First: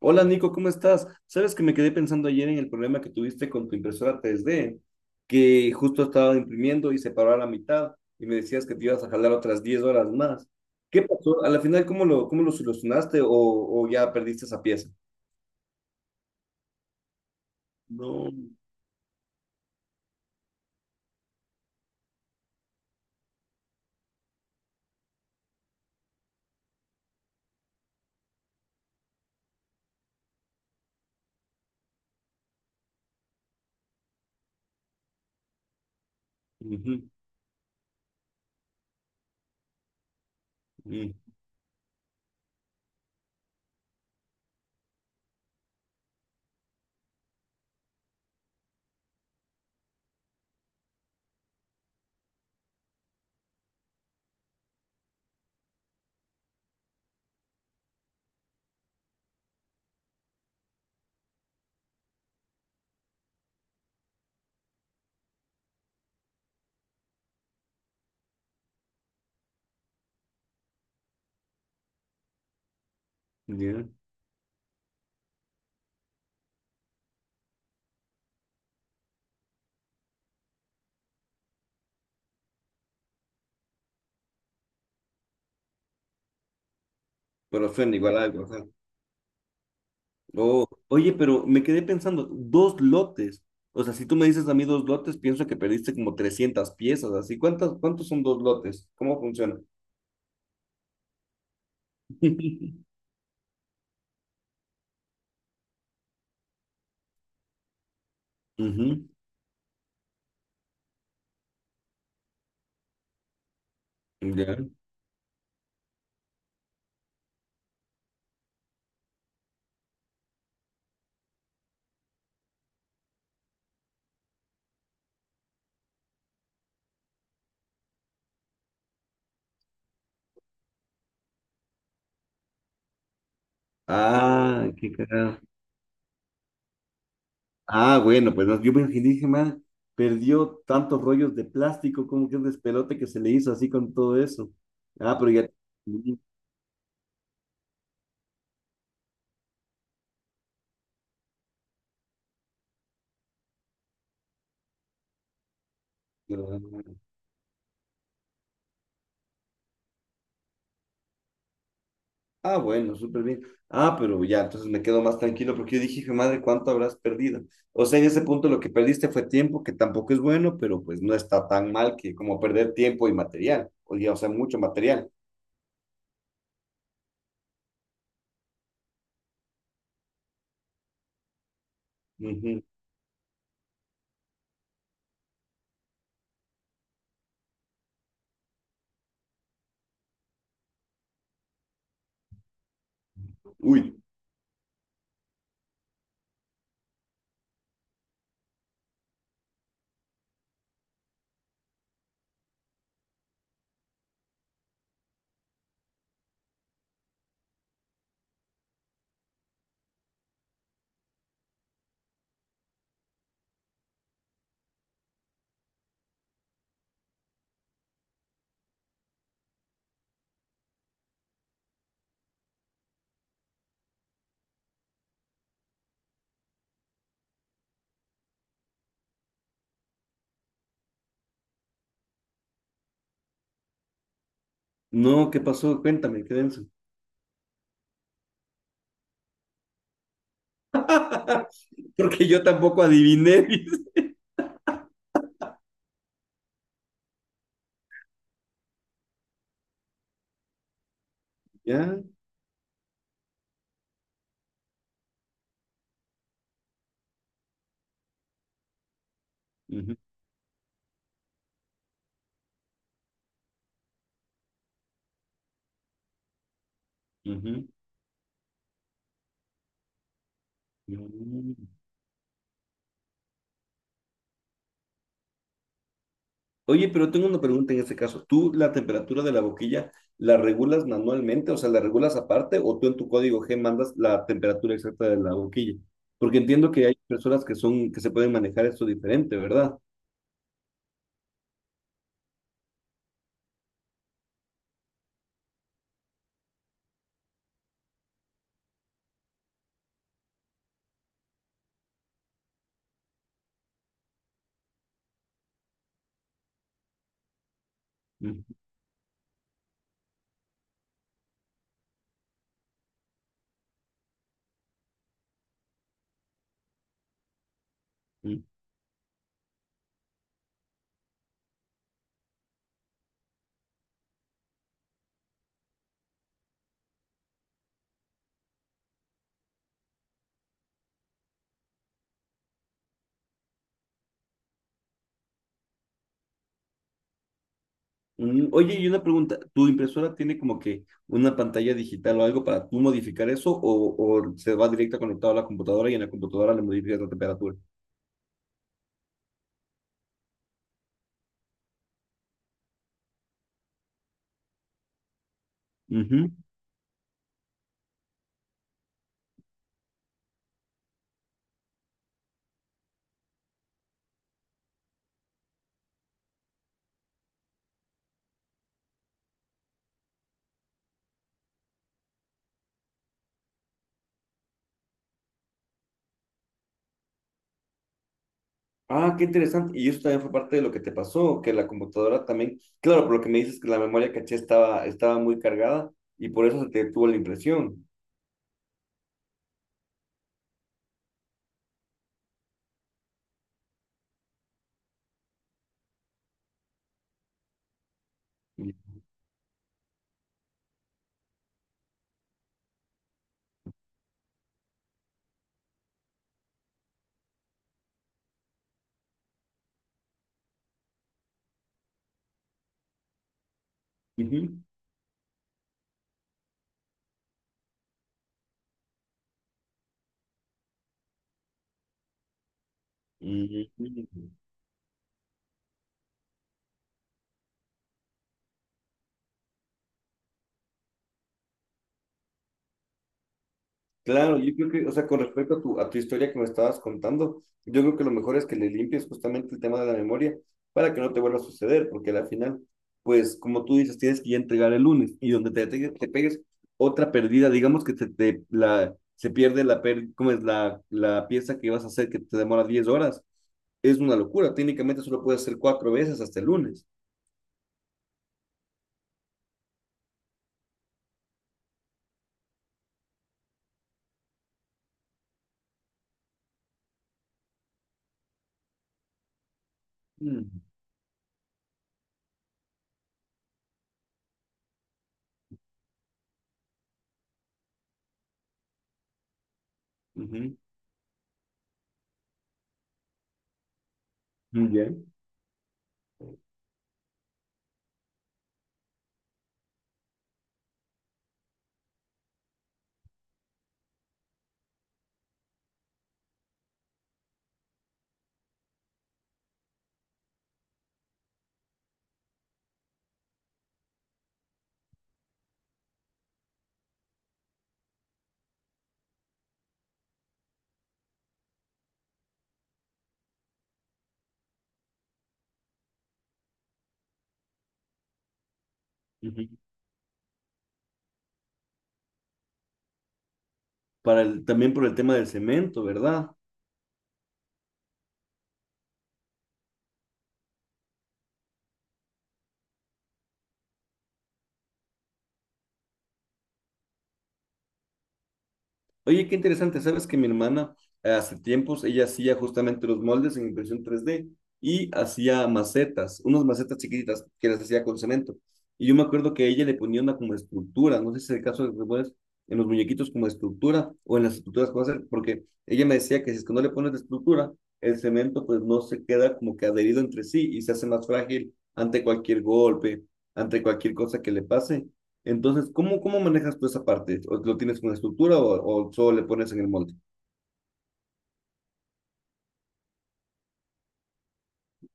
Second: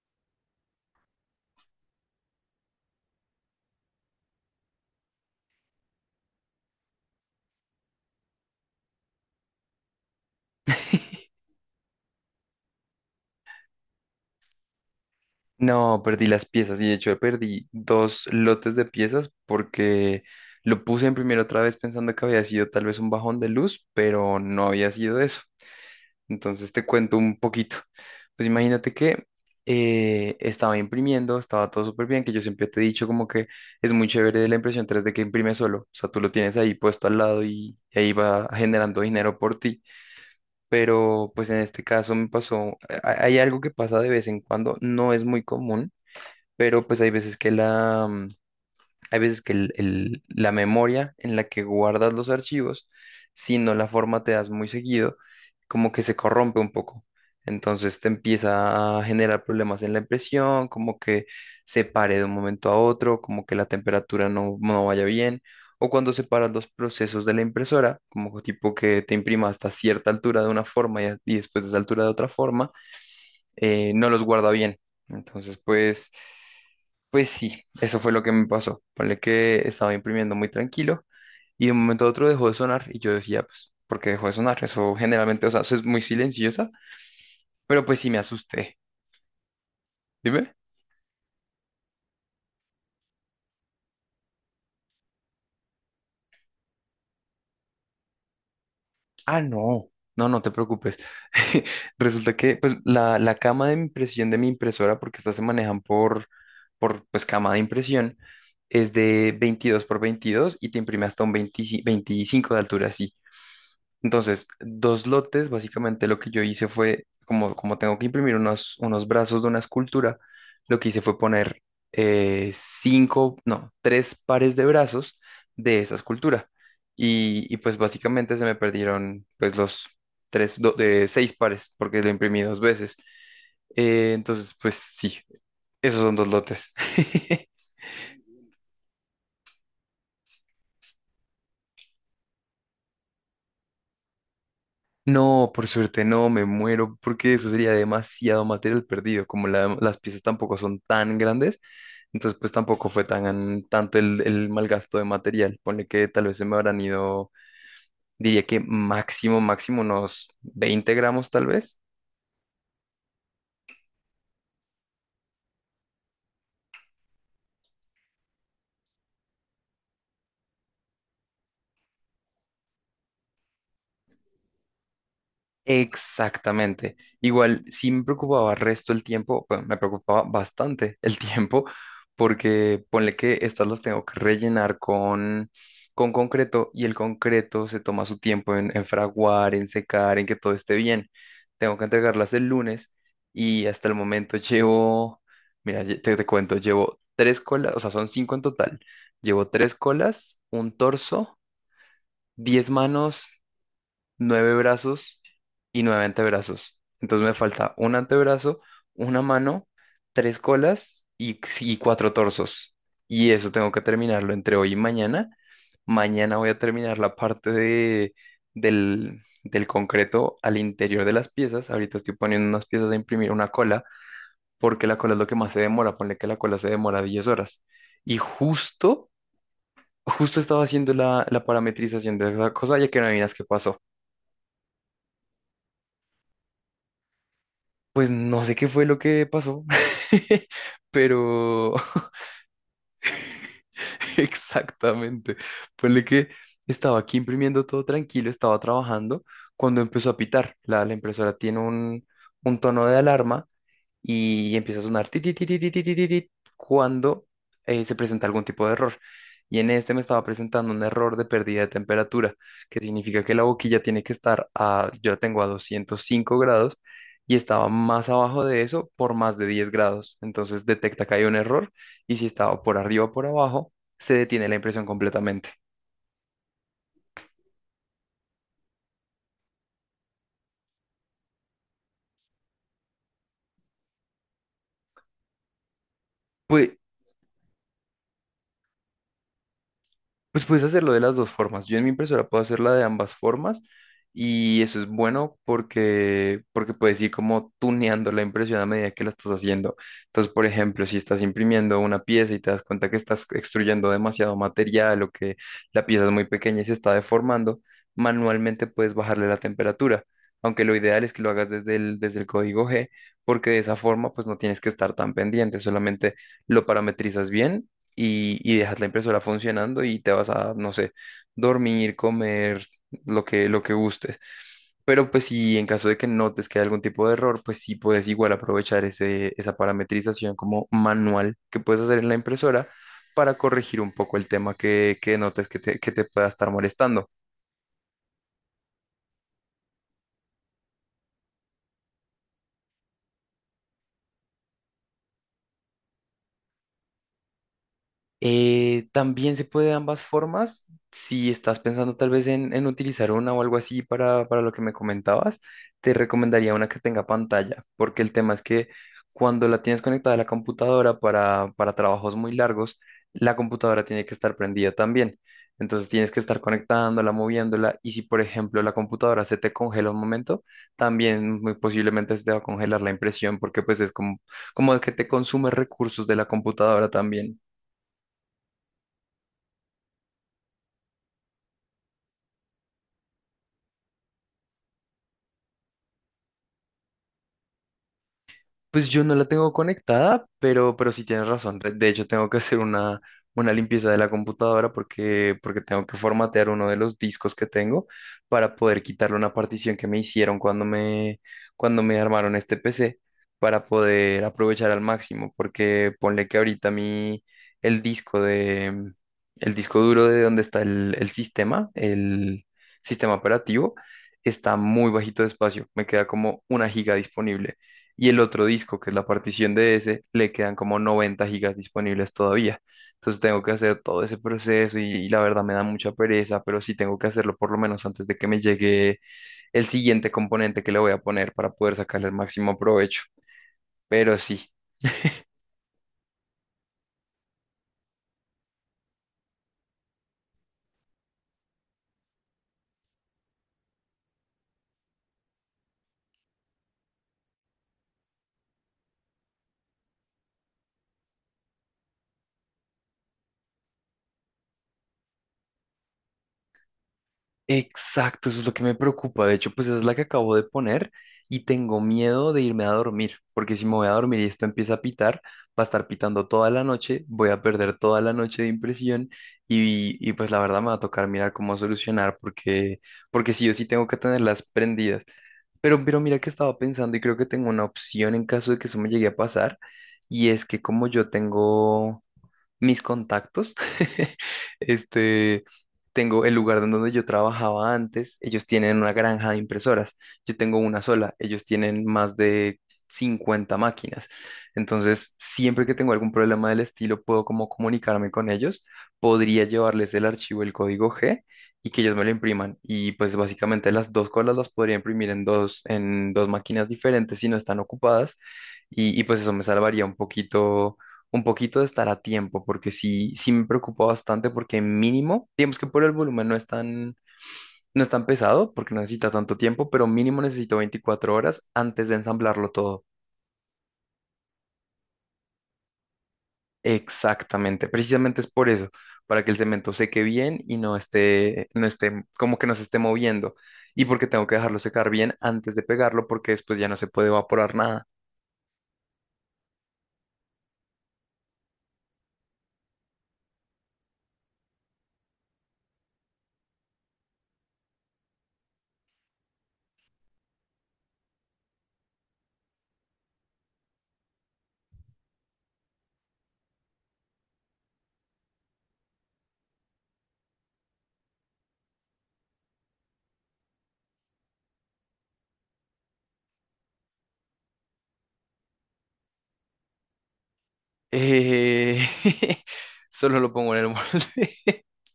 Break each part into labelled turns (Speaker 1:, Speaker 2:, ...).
Speaker 1: Hola Nico, ¿cómo estás? Sabes que me quedé pensando ayer en el problema que tuviste con tu impresora 3D, que justo estaba imprimiendo y se paró a la mitad y me decías que te ibas a jalar otras 10 horas más. ¿Qué pasó? A la final, ¿cómo lo solucionaste o ya perdiste esa pieza?
Speaker 2: No, perdí las piezas y de hecho perdí dos
Speaker 1: No.
Speaker 2: lotes de piezas porque lo puse en primero otra vez pensando que había sido tal vez un bajón de luz, pero no había sido eso. Entonces te cuento un poquito. Pues imagínate que estaba imprimiendo, estaba todo súper bien, que yo siempre te he dicho como que es muy chévere la impresión 3D que imprime solo. O sea, tú lo tienes ahí
Speaker 1: Ujú,
Speaker 2: puesto al lado y ahí va generando dinero por ti.
Speaker 1: mm,
Speaker 2: Pero pues en este caso me pasó, hay algo que pasa de vez en cuando, no es muy común pero pues hay veces que la memoria en la que guardas los archivos, si no la formateas muy seguido, como que se corrompe un poco. Entonces te empieza a generar problemas en la impresión, como que se pare de un momento a otro, como que la temperatura no vaya bien, o cuando separas los procesos de la impresora, como tipo que te imprima hasta cierta altura de una forma y después de esa altura de otra forma
Speaker 1: ya.
Speaker 2: no los guarda bien. Entonces, pues sí, eso fue lo que me pasó. Ponle que estaba imprimiendo muy tranquilo y de un momento a otro dejó de sonar y yo decía, pues, ¿por qué dejó de sonar? Eso generalmente, o sea, eso es muy silenciosa,
Speaker 1: Pero
Speaker 2: pero
Speaker 1: suena
Speaker 2: pues sí me
Speaker 1: igual a algo. Ajá.
Speaker 2: asusté. Dime.
Speaker 1: Oh, oye, pero me quedé pensando, dos lotes. O sea, si tú me dices a mí dos lotes, pienso que perdiste como 300 piezas. Así, ¿cuántos son dos lotes? ¿Cómo
Speaker 2: Ah,
Speaker 1: funciona?
Speaker 2: no. No, no te preocupes. Resulta que pues la cama de impresión de mi impresora, porque estas se manejan por pues cama de impresión, es
Speaker 1: Ujú,
Speaker 2: de 22 por 22 y te imprime hasta un veinte veinticinco de altura, sí. Entonces,
Speaker 1: ya.
Speaker 2: dos lotes, básicamente lo que yo hice fue, como tengo que imprimir unos brazos de una escultura, lo que hice fue poner cinco, no, tres pares de brazos de esa escultura. Y pues básicamente se me perdieron pues los tres, de seis pares, porque lo imprimí dos veces. Entonces,
Speaker 1: Ah,
Speaker 2: pues
Speaker 1: qué
Speaker 2: sí,
Speaker 1: cagado.
Speaker 2: esos son dos lotes.
Speaker 1: Ah, bueno, pues no, yo me imaginé, dije, man, perdió tantos rollos de plástico, como que un despelote que se le hizo así con todo eso. Ah, pero ya.
Speaker 2: No, por suerte
Speaker 1: Mm,
Speaker 2: no, me muero, porque eso sería demasiado material perdido, como las piezas tampoco son tan grandes, entonces pues tampoco fue tanto el mal gasto de material, ponle que tal vez se me habrán
Speaker 1: claro.
Speaker 2: ido, diría que máximo, máximo unos 20 gramos tal vez.
Speaker 1: Ah, bueno, súper bien. Ah, pero ya, entonces me quedo más tranquilo porque yo dije, hijo de madre, ¿cuánto habrás perdido? O sea, en ese punto lo que perdiste fue tiempo, que tampoco es bueno, pero pues no está tan mal que como perder tiempo y material, o ya, o sea, mucho material.
Speaker 2: Exactamente. Igual, sí me preocupaba resto el tiempo, bueno, me preocupaba bastante el tiempo,
Speaker 1: Ujú.
Speaker 2: porque ponle que estas las tengo que rellenar con concreto y el concreto se toma su tiempo en fraguar, en secar, en que todo esté bien. Tengo que entregarlas el lunes y
Speaker 1: Uy,
Speaker 2: hasta el momento llevo, mira, te cuento, llevo tres colas, o sea, son cinco en total. Llevo tres colas, un torso, 10 manos, nueve brazos y nueve antebrazos. Entonces me falta un antebrazo, una mano, tres colas y cuatro torsos. Y eso tengo que terminarlo entre hoy y mañana. Mañana voy a terminar la parte del concreto al interior de las piezas. Ahorita estoy poniendo unas piezas a imprimir una cola, porque la cola es lo que más se demora. Ponle que la cola se demora 10 horas. Y justo estaba haciendo la parametrización de esa cosa, ya que no adivinas qué pasó.
Speaker 1: no, ¿qué pasó? Cuéntame, qué denso.
Speaker 2: Pues no sé qué fue lo que pasó, pero
Speaker 1: Porque yo tampoco adiviné.
Speaker 2: exactamente. Ponle que estaba aquí imprimiendo todo tranquilo, estaba trabajando cuando empezó a pitar. La impresora tiene
Speaker 1: Ya.
Speaker 2: un tono de alarma y empieza a sonar ti, ti, ti, ti, ti, ti, ti, ti, ti, cuando se presenta algún tipo de error. Y en este
Speaker 1: Ujú,
Speaker 2: me estaba presentando un error de pérdida de temperatura, que significa que la boquilla tiene que estar a, yo la tengo a 205 grados y estaba
Speaker 1: ujú,
Speaker 2: más abajo de eso por más de 10 grados. Entonces detecta que hay un
Speaker 1: ujú.
Speaker 2: error y si estaba por arriba o por abajo, se detiene la impresión completamente.
Speaker 1: Oye, pero tengo una pregunta en este caso. ¿Tú la temperatura de la boquilla la regulas manualmente? O sea, ¿la regulas aparte o tú en tu código G mandas la temperatura exacta de la boquilla? Porque
Speaker 2: Pues
Speaker 1: entiendo que hay personas que son, que se pueden manejar esto diferente, ¿verdad?
Speaker 2: Pues puedes hacerlo de las dos formas. Yo en mi impresora puedo hacerla de ambas formas y eso es bueno porque puedes ir como tuneando la impresión a medida que la estás haciendo. Entonces, por ejemplo, si estás imprimiendo una pieza y te das cuenta que estás extruyendo demasiado material o que la pieza es muy pequeña y se está deformando,
Speaker 1: Ujú,
Speaker 2: manualmente puedes bajarle la temperatura. Aunque lo ideal es que lo hagas desde el código G, porque de esa forma pues no tienes que estar tan pendiente, solamente lo parametrizas bien y,
Speaker 1: ujú.
Speaker 2: y dejas la impresora funcionando y te vas a, no sé, dormir, comer, lo que gustes. Pero pues si en caso de que notes que hay algún tipo de error, pues sí puedes igual aprovechar ese, esa parametrización como manual que puedes hacer en la impresora para corregir un poco el tema que notes que te pueda estar molestando.
Speaker 1: Oye, y una pregunta, ¿tu impresora tiene como que una pantalla digital o algo para tú modificar eso o se va directo conectado a la computadora y en la computadora le modificas la temperatura?
Speaker 2: También se puede de ambas formas. Si estás pensando tal vez en utilizar una o algo así para lo que me comentabas, te
Speaker 1: Ujú.
Speaker 2: recomendaría una que tenga pantalla, porque el tema es que cuando la tienes conectada a la computadora para trabajos muy largos, la computadora tiene que estar prendida también. Entonces tienes que estar conectándola, moviéndola, y si por ejemplo la computadora se te congela un momento, también muy posiblemente se te va a congelar la impresión, porque pues es como que te consume recursos de la computadora también.
Speaker 1: Ah, qué interesante. Y eso también fue parte de lo que te pasó, que la computadora también, claro, por lo que me dices que la memoria caché estaba muy cargada y por eso se te tuvo la impresión.
Speaker 2: Pues yo no la tengo conectada, pero sí tienes razón. De hecho, tengo que hacer una limpieza de la computadora porque tengo que formatear uno de los discos que tengo para poder quitarle una partición que me hicieron cuando me armaron este PC para poder aprovechar al máximo. Porque ponle que ahorita mi, el disco de, el disco duro de donde está el sistema operativo, está
Speaker 1: Ujú.
Speaker 2: muy bajito de espacio. Me queda como una giga disponible y el otro disco, que es la partición de ese, le quedan como 90 gigas disponibles todavía. Entonces tengo que
Speaker 1: Ujú.
Speaker 2: hacer todo ese proceso y la verdad me da mucha pereza, pero sí tengo que hacerlo por lo menos antes de que me llegue el siguiente componente que le voy a poner para poder sacarle el máximo provecho. Pero
Speaker 1: Claro,
Speaker 2: sí.
Speaker 1: yo creo que, o sea, con respecto a a tu historia que me estabas contando, yo creo que lo mejor es que le limpies justamente el tema de la memoria para que no te vuelva a suceder, porque al final, pues, como tú dices, tienes que ya entregar el lunes y donde te pegues otra pérdida, digamos que se pierde ¿cómo es? La pieza que vas a hacer que te demora 10 horas, es una locura. Técnicamente solo puedes hacer cuatro veces hasta el lunes.
Speaker 2: Exacto, eso es lo que me preocupa. De hecho, pues esa es la que acabo de poner y tengo miedo de irme a dormir, porque si me voy a dormir y esto empieza a pitar, va a estar pitando toda la noche, voy a perder toda la noche de impresión y pues la
Speaker 1: Mm,
Speaker 2: verdad me va a tocar mirar cómo solucionar, porque sí, yo sí tengo que tenerlas prendidas. Pero mira que estaba pensando y creo que tengo una opción en caso de que eso me llegue a pasar, y es
Speaker 1: ujú,
Speaker 2: que como yo tengo mis contactos.
Speaker 1: muy bien,
Speaker 2: Este, tengo el lugar en donde yo trabajaba antes, ellos tienen una granja de impresoras, yo tengo una sola, ellos tienen más de 50 máquinas. Entonces, siempre que tengo algún problema del estilo, puedo como comunicarme con ellos, podría llevarles el archivo, el código G y que ellos me lo impriman. Y pues básicamente las dos colas las podría imprimir en dos máquinas diferentes si no están ocupadas. Y pues eso me salvaría un poquito de estar a tiempo, porque sí, sí me preocupa bastante, porque mínimo, digamos que por el volumen no es tan, no es tan pesado, porque no necesita tanto
Speaker 1: ujú.
Speaker 2: tiempo, pero mínimo necesito 24 horas antes de ensamblarlo todo.
Speaker 1: También por el tema del cemento, ¿verdad?
Speaker 2: Exactamente, precisamente es por eso, para que el cemento seque bien y no esté, como que no se esté moviendo, y porque tengo que dejarlo secar bien antes de pegarlo, porque después ya no se puede evaporar nada.
Speaker 1: Oye, qué interesante, sabes que mi hermana hace tiempos, ella hacía justamente los moldes en impresión 3D y hacía macetas, unas macetas chiquititas que las hacía con cemento. Y yo me acuerdo que ella le ponía una como estructura, no sé si es el caso de los muñecos, en los muñequitos como estructura o en las estructuras que vas a hacer, porque ella me decía que si es que no le pones la estructura, el cemento pues no se queda como que adherido entre sí y se hace más frágil ante cualquier golpe, ante cualquier cosa que le pase. Entonces, ¿cómo manejas tú esa parte? ¿O lo tienes con estructura o solo le pones en el molde?
Speaker 2: Eh, Solo lo pongo en el molde.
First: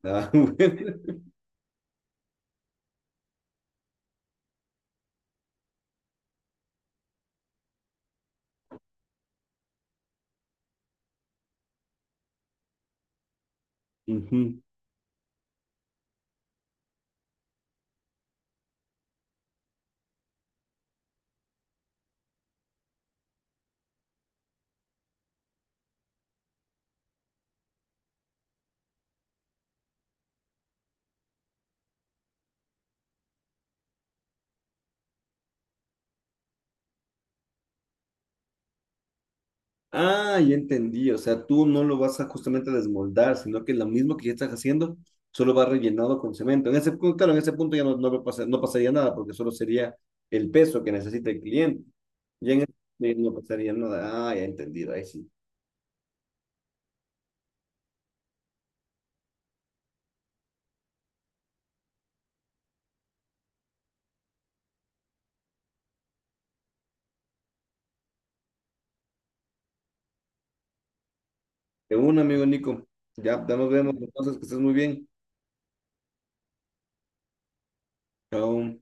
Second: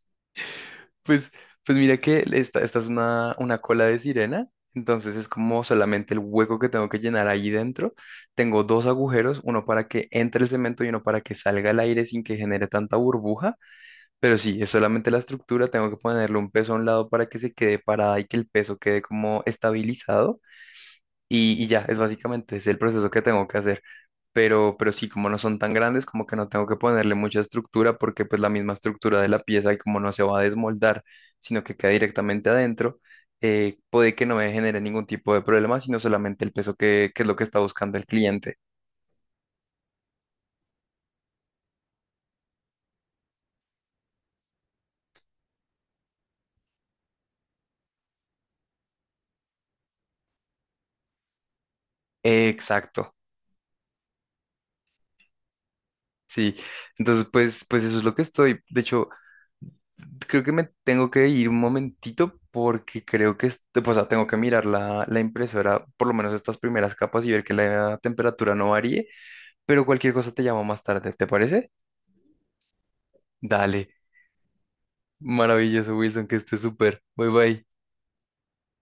Speaker 1: Ah, bueno.
Speaker 2: Pues, pues, mira que esta es una cola de sirena, entonces es como solamente el hueco que tengo que llenar ahí dentro. Tengo dos agujeros, uno para que entre el cemento y uno para que salga el aire sin que genere tanta burbuja, pero sí,
Speaker 1: Ujú.
Speaker 2: es solamente la estructura, tengo que ponerle un peso a un lado para que se quede parada y que el peso quede como estabilizado y ya, es básicamente es el proceso que tengo que hacer pero sí, como no son tan grandes, como que no tengo que ponerle mucha estructura porque pues la misma estructura de la pieza y como no se va a desmoldar, sino que queda directamente adentro, puede que no me genere ningún tipo de problema, sino solamente el peso que es lo que está buscando el cliente.
Speaker 1: Ah, ya entendí. O sea, tú no lo vas a justamente desmoldar, sino que lo mismo que ya estás haciendo, solo va rellenado con cemento. En ese, claro, en ese punto ya no, no pasaría nada, porque solo sería el peso que necesita el cliente. Ya en
Speaker 2: Exacto.
Speaker 1: ese no pasaría nada. Ah, ya entendido. Ahí sí.
Speaker 2: Sí, entonces pues eso es lo que estoy. De hecho, creo que me tengo que ir un momentito porque creo que, o sea, tengo que mirar la impresora, por lo menos estas primeras capas y ver que la temperatura no varíe, pero cualquier cosa te llamo más tarde, ¿te parece?
Speaker 1: De un amigo Nico. Ya, ya nos
Speaker 2: Dale,
Speaker 1: vemos. Entonces, que estés muy bien.
Speaker 2: maravilloso, Wilson, que estés súper. Bye bye.
Speaker 1: Chao.